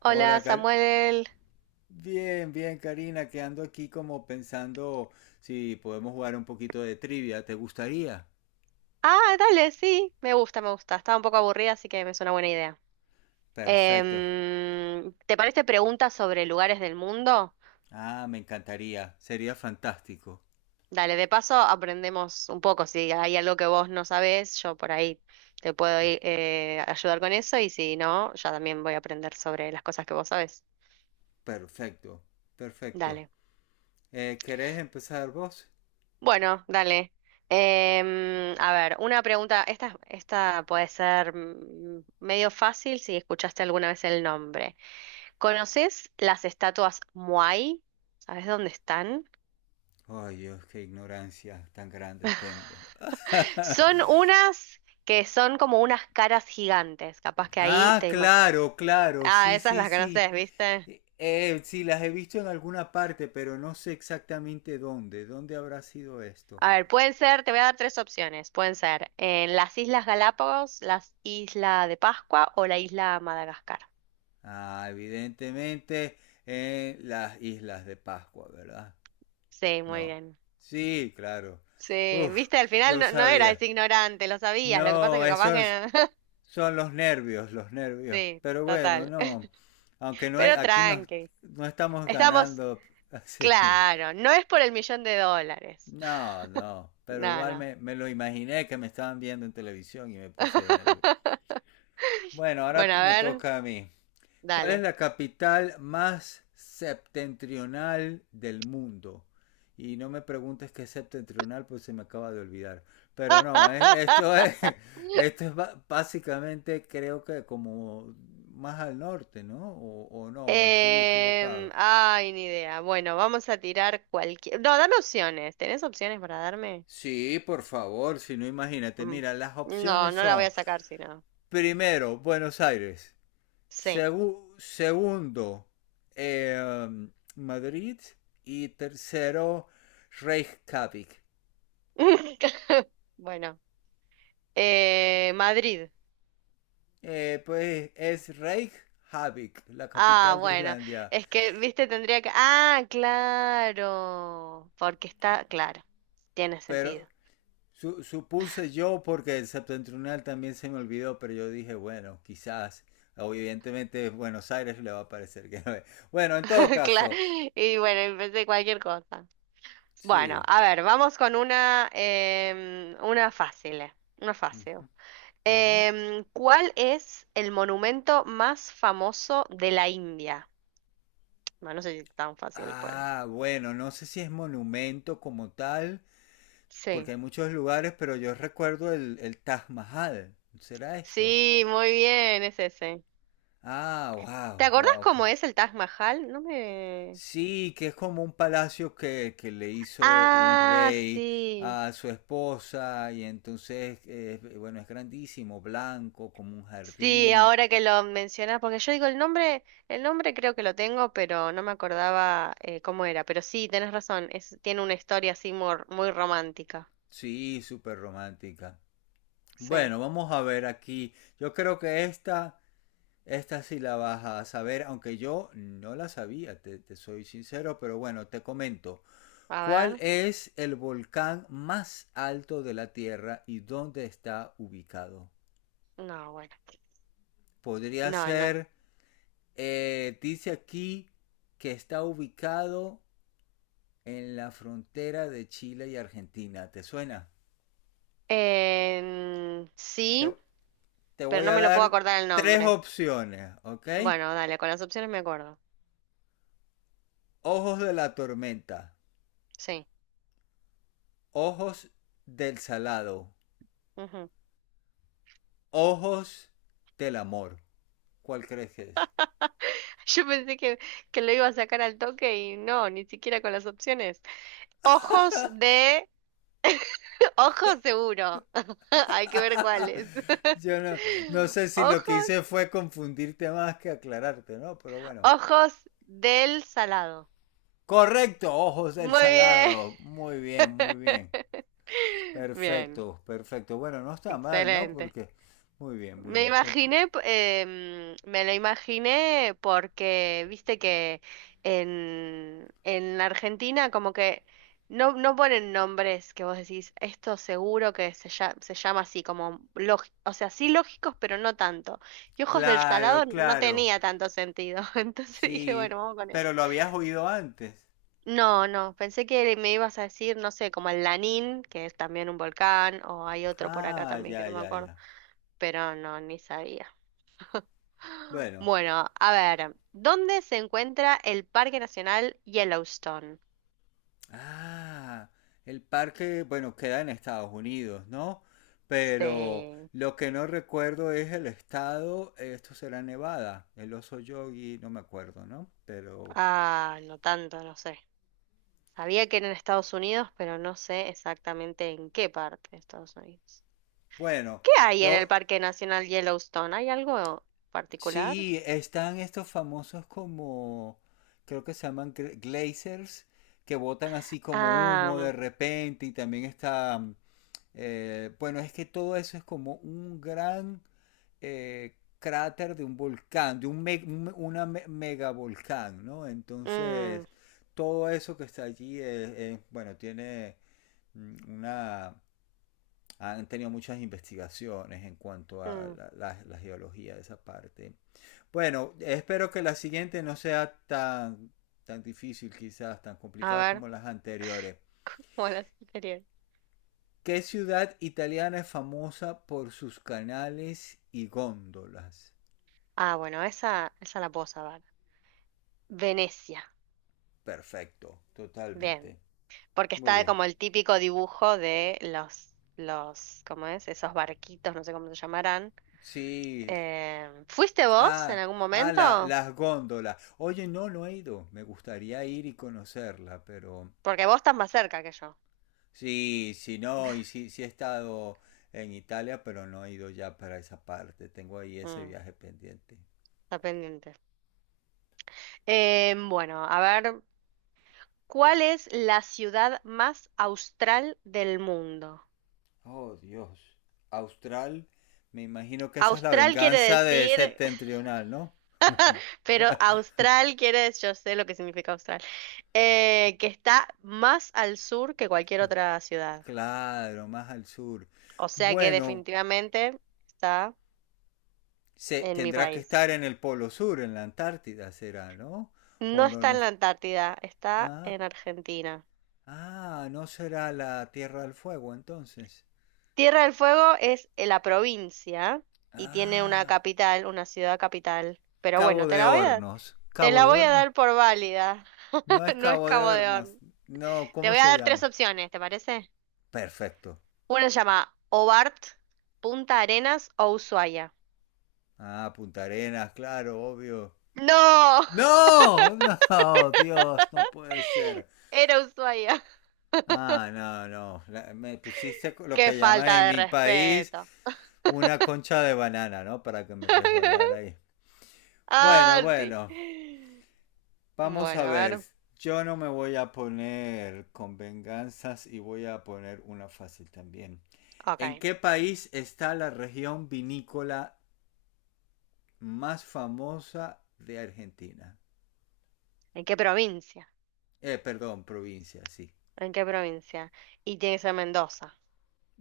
Hola Hola, Samuel. bien, bien, Karina, que ando aquí como pensando si podemos jugar un poquito de trivia. ¿Te gustaría? Ah, dale, sí, me gusta, me gusta. Estaba un poco aburrida, así que me suena buena idea. Perfecto. ¿Te parece preguntas sobre lugares del mundo? Ah, me encantaría. Sería fantástico. Dale, de paso aprendemos un poco. Si hay algo que vos no sabés, yo por ahí te puedo ir, ayudar con eso y si no, ya también voy a aprender sobre las cosas que vos sabés. Perfecto, perfecto. Dale. ¿Querés empezar vos? Bueno, dale. A ver, una pregunta. Esta puede ser medio fácil si escuchaste alguna vez el nombre. ¿Conoces las estatuas Muay? ¿Sabes dónde están? Ay, Dios, qué ignorancia tan grande tengo. Son unas que son como unas caras gigantes. Capaz que ahí Ah, te imaginas. claro, claro, Ah, sí, esas sí, las sí. conoces, ¿viste? Sí, las he visto en alguna parte, pero no sé exactamente dónde. ¿Dónde habrá sido esto? A ver, pueden ser, te voy a dar tres opciones. Pueden ser en las Islas Galápagos, las Isla de Pascua o la Isla Madagascar. Ah, evidentemente en las Islas de Pascua, ¿verdad? Sí, muy No. bien. Sí, claro. Sí, Uf, viste, al final yo no, no eras sabía. ignorante, lo sabías. Lo que pasa es No, que capaz esos que no. son los nervios, los nervios. Sí, Pero bueno, total. no. Aunque no hay, Pero aquí no, tranqui. no estamos Estamos. ganando así. Claro, no es por el millón de dólares. No, no. Pero No, igual no. me lo imaginé que me estaban viendo en televisión y me puse de nervio. Bueno, ahora Bueno, a me ver, toca a mí. ¿Cuál es dale. la capital más septentrional del mundo? Y no me preguntes qué es septentrional, pues se me acaba de olvidar. Pero no, esto es, esto es básicamente creo que como más al norte, ¿no? O no, o estoy equivocado. ay, ni idea. Bueno, vamos a tirar cualquier... No, dame opciones. ¿Tenés opciones para darme? Sí, por favor, si no imagínate. Mm. Mira, las No, opciones no la voy son, a sacar si no. primero, Buenos Aires. Sí. Segundo, eh, Madrid. Y tercero, Reykjavik. Bueno. Madrid. Pues es Reykjavik, la Ah, capital de bueno. Islandia. Es que, viste, tendría que... Ah, claro. Porque está... Claro. Tiene sentido. Pero supuse yo, porque el septentrional también se me olvidó, pero yo dije, bueno, quizás, evidentemente Buenos Aires le va a parecer que no es. Bueno, en todo Claro. caso, Y bueno, empecé cualquier cosa. Bueno, sí. a ver, vamos con una, una fácil, una fácil. Ujú, ujú. ¿Cuál es el monumento más famoso de la India? Bueno, no sé si es tan fácil, pues. Ah, bueno, no sé si es monumento como tal, porque Sí. hay muchos lugares, pero yo recuerdo el Taj Mahal. ¿Será esto? Sí, muy bien, es ese. Ah, ¿Te wow, acordás wow. Ok. cómo es el Taj Mahal? No me... Sí, que es como un palacio que le hizo un Ah, rey sí. a su esposa y entonces, bueno, es grandísimo, blanco, como un Sí, jardín. ahora que lo mencionas, porque yo digo el nombre creo que lo tengo, pero no me acordaba cómo era. Pero sí, tenés razón, es, tiene una historia así muy, muy romántica. Sí, súper romántica. Sí, Bueno, vamos a ver aquí. Yo creo que esta sí la vas a saber, aunque yo no la sabía, te soy sincero, pero bueno, te comento. a ¿Cuál ver, es el volcán más alto de la Tierra y dónde está ubicado? no, bueno, Podría no. ser, dice aquí que está ubicado en la frontera de Chile y Argentina. ¿Te suena? Sí, Te, te pero voy no a me lo puedo dar acordar el tres nombre. opciones, ¿ok? Bueno, dale, con las opciones me acuerdo. Ojos de la tormenta, Sí. ojos del salado, Ujú. ojos del amor. ¿Cuál crees que es? Yo pensé que lo iba a sacar al toque y no, ni siquiera con las opciones. Ojos de Ojos seguro. Hay que ver cuáles. Yo no, no sé si lo que Ojos, hice fue confundirte más que aclararte, ¿no? Pero bueno. ojos del salado. Correcto, ojos del Muy bien. salado. Muy bien, muy bien. Bien, Perfecto, perfecto. Bueno, no está mal, ¿no? excelente. Porque... Muy bien, muy Me bien. Imaginé, me lo imaginé porque, viste que en Argentina como que no, no ponen nombres que vos decís, esto seguro que se, lla- se llama así, como lógi- o sea, sí lógicos, pero no tanto. Y Ojos del Salado Claro, no claro. tenía tanto sentido, entonces dije, bueno, Sí, vamos con eso. pero lo habías oído antes. No, no, pensé que me ibas a decir, no sé, como el Lanín, que es también un volcán, o hay otro por acá Ah, también que ya, no me ya, acuerdo, ya. pero no, ni sabía. Bueno, Bueno, a ver, ¿dónde se encuentra el Parque Nacional Yellowstone? ah, el parque, bueno, queda en Estados Unidos, ¿no? Pero Sí. lo que no recuerdo es el estado, esto será Nevada, el oso Yogi, no me acuerdo, ¿no? Pero Ah, no tanto, no sé. Sabía que era en Estados Unidos, pero no sé exactamente en qué parte de Estados Unidos. bueno, ¿Qué hay en el yo Parque Nacional Yellowstone? ¿Hay algo particular? sí, están estos famosos como, creo que se llaman glazers, que botan así como humo de Ah, repente y también está eh, bueno, es que todo eso es como un gran cráter de un volcán, de un megavolcán, ¿no? mm, Entonces, todo eso que está allí, es, bueno, tiene una... Han tenido muchas investigaciones en cuanto a mm, la geología de esa parte. Bueno, espero que la siguiente no sea tan, tan difícil, quizás tan a complicada ver, como las anteriores. bueno, sería. ¿Qué ciudad italiana es famosa por sus canales y góndolas? Ah, bueno, esa la puedo saber. Venecia. Perfecto, Bien. totalmente. Porque Muy está bien. como el típico dibujo de los, ¿cómo es? Esos barquitos, no sé cómo se llamarán. Sí. ¿Fuiste vos en Ah, algún ah momento? las góndolas. Oye, no, no he ido. Me gustaría ir y conocerla, pero... Porque vos estás más cerca que yo. Sí, sí, no, y sí, sí he estado en Italia, pero no he ido ya para esa parte. Tengo ahí ese Mm, viaje pendiente. está pendiente. Bueno, a ver, ¿cuál es la ciudad más austral del mundo? Oh, Dios. Austral, me imagino que esa es la Austral quiere venganza de decir, septentrional, ¿no? pero austral quiere decir, yo sé lo que significa austral, que está más al sur que cualquier otra ciudad. Claro, más al sur. O sea que Bueno, definitivamente está se, en mi tendrá que país. estar en el Polo Sur, en la Antártida será, ¿no? No O no, está no en es- la Antártida, está ah, en Argentina. ah, no será la Tierra del Fuego entonces. Tierra del Fuego es la provincia y tiene una Ah, capital, una ciudad capital. Pero bueno, Cabo de Hornos. te Cabo la de voy a Hornos. dar por válida. No es No es Cabo de Cabo Hornos. Horn. No, Te ¿cómo voy a se dar tres llama? opciones, ¿te parece? Perfecto. Una se llama Hobart, Punta Arenas o Ushuaia. Ah, Punta Arenas, claro, obvio. ¡No! No, no, Dios, no puede ser. Era Ushuaia. Ah, no, no. Me pusiste lo ¡Qué que llaman falta en de mi país respeto! una concha de banana, ¿no? Para que me resbalara ahí. Bueno, Ah, sí. bueno. Vamos a Bueno, a ver. ver. Yo no me voy a poner con venganzas y voy a poner una fácil también. ¿En Ok. qué país está la región vinícola más famosa de Argentina? ¿En qué provincia? Perdón, provincia, sí. ¿En qué provincia? Y tiene que ser Mendoza.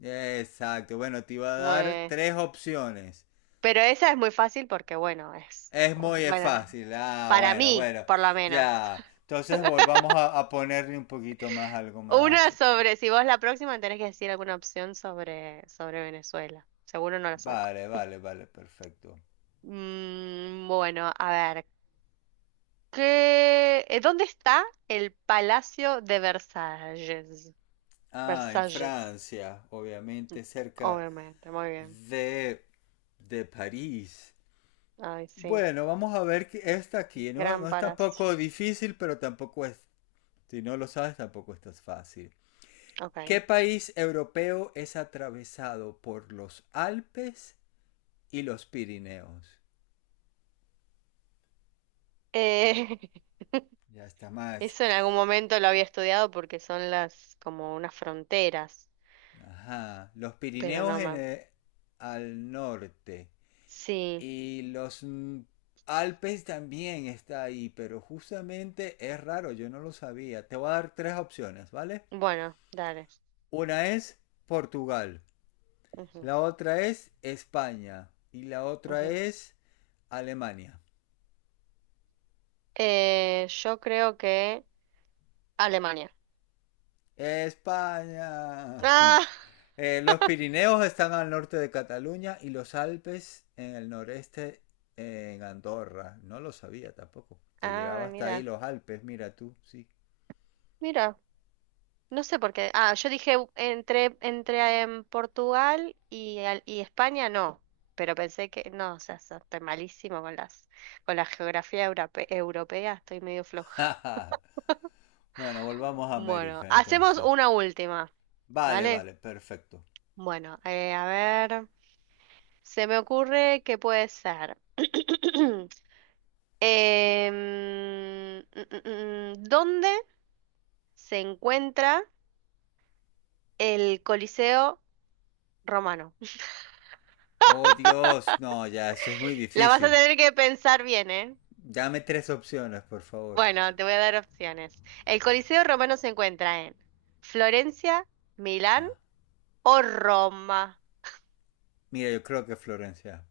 Exacto. Bueno, te iba a dar Muy- tres opciones. Pero esa es muy fácil porque, bueno, es. Es muy Bueno, fácil. Ah, para bueno, mí, bueno. por lo menos. Ya. Entonces volvamos a ponerle un poquito más, algo Una más. sobre. Si vos la próxima tenés que decir alguna opción sobre Venezuela. Seguro no la saco. Vale, vale, vale, perfecto. Mm, bueno, a ver. ¿Dónde está el Palacio de Versalles? Ah, en Versalles. Francia, obviamente cerca Obviamente, muy bien. de, de París. Ay, sí. Bueno, vamos a ver que esta aquí. No, no Gran es Parás. tampoco difícil, pero tampoco es. Si no lo sabes, tampoco esto es tan fácil. ¿Qué Ok. país europeo es atravesado por los Alpes y los Pirineos? Eh, Ya está más. eso en algún momento lo había estudiado porque son las como unas fronteras, Ajá. Los pero Pirineos no me... al norte. Sí, Y los Alpes también está ahí, pero justamente es raro, yo no lo sabía. Te voy a dar tres opciones, ¿vale? bueno, dale. Una es Portugal, Ujú, la otra es España y la otra ujú. es Alemania. Yo creo que Alemania. España. Ah, los Pirineos están al norte de Cataluña y los Alpes en el noreste en Andorra. No lo sabía tampoco. Que llegaba ah, hasta ahí mira, los Alpes, mira tú, sí. mira. No sé por qué. Ah, yo dije entre, entre Portugal y, y España, no. Pero pensé que, no, o sea, estoy malísimo con las, con la geografía europea, estoy medio floja. Bueno, volvamos a Bueno, América hacemos entonces. una última, Vale, ¿dale? vale, perfecto. Bueno, a ver, se me ocurre que puede ser. ¿Dónde se encuentra el Coliseo Romano? Oh Dios, no, ya, eso es muy La vas a difícil. tener que pensar bien, ¿eh? Dame tres opciones, por favor. Bueno, te voy a dar opciones. El Coliseo Romano se encuentra en Florencia, Milán Ah, o Roma. mira, yo creo que Florencia.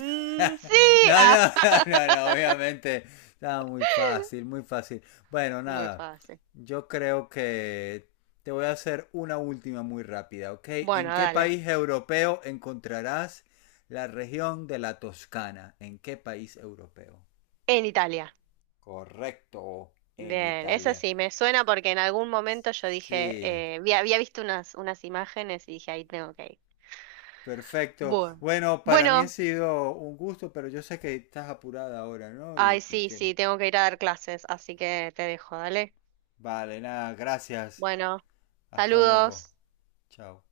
Mm, sí, No, Ah, no, no, no, obviamente. Estaba muy fácil, muy fácil. Bueno, muy nada. fácil. Yo creo que te voy a hacer una última muy rápida, ¿ok? Bueno, ¿En qué dale. país europeo encontrarás la región de la Toscana? ¿En qué país europeo? En Italia. Correcto, en Bien, eso Italia. sí, me suena porque en algún momento yo dije, Sí, había visto unas, unas imágenes y dije, ahí tengo que ir. perfecto. Bueno, Bueno, para mí ha Bueno, sido un gusto, pero yo sé que estás apurada ahora, ¿no? ay, Y sí, te... sí, tengo que ir a dar clases, así que te dejo, dale. Vale, nada, gracias. Bueno, Hasta luego. saludos. Chao.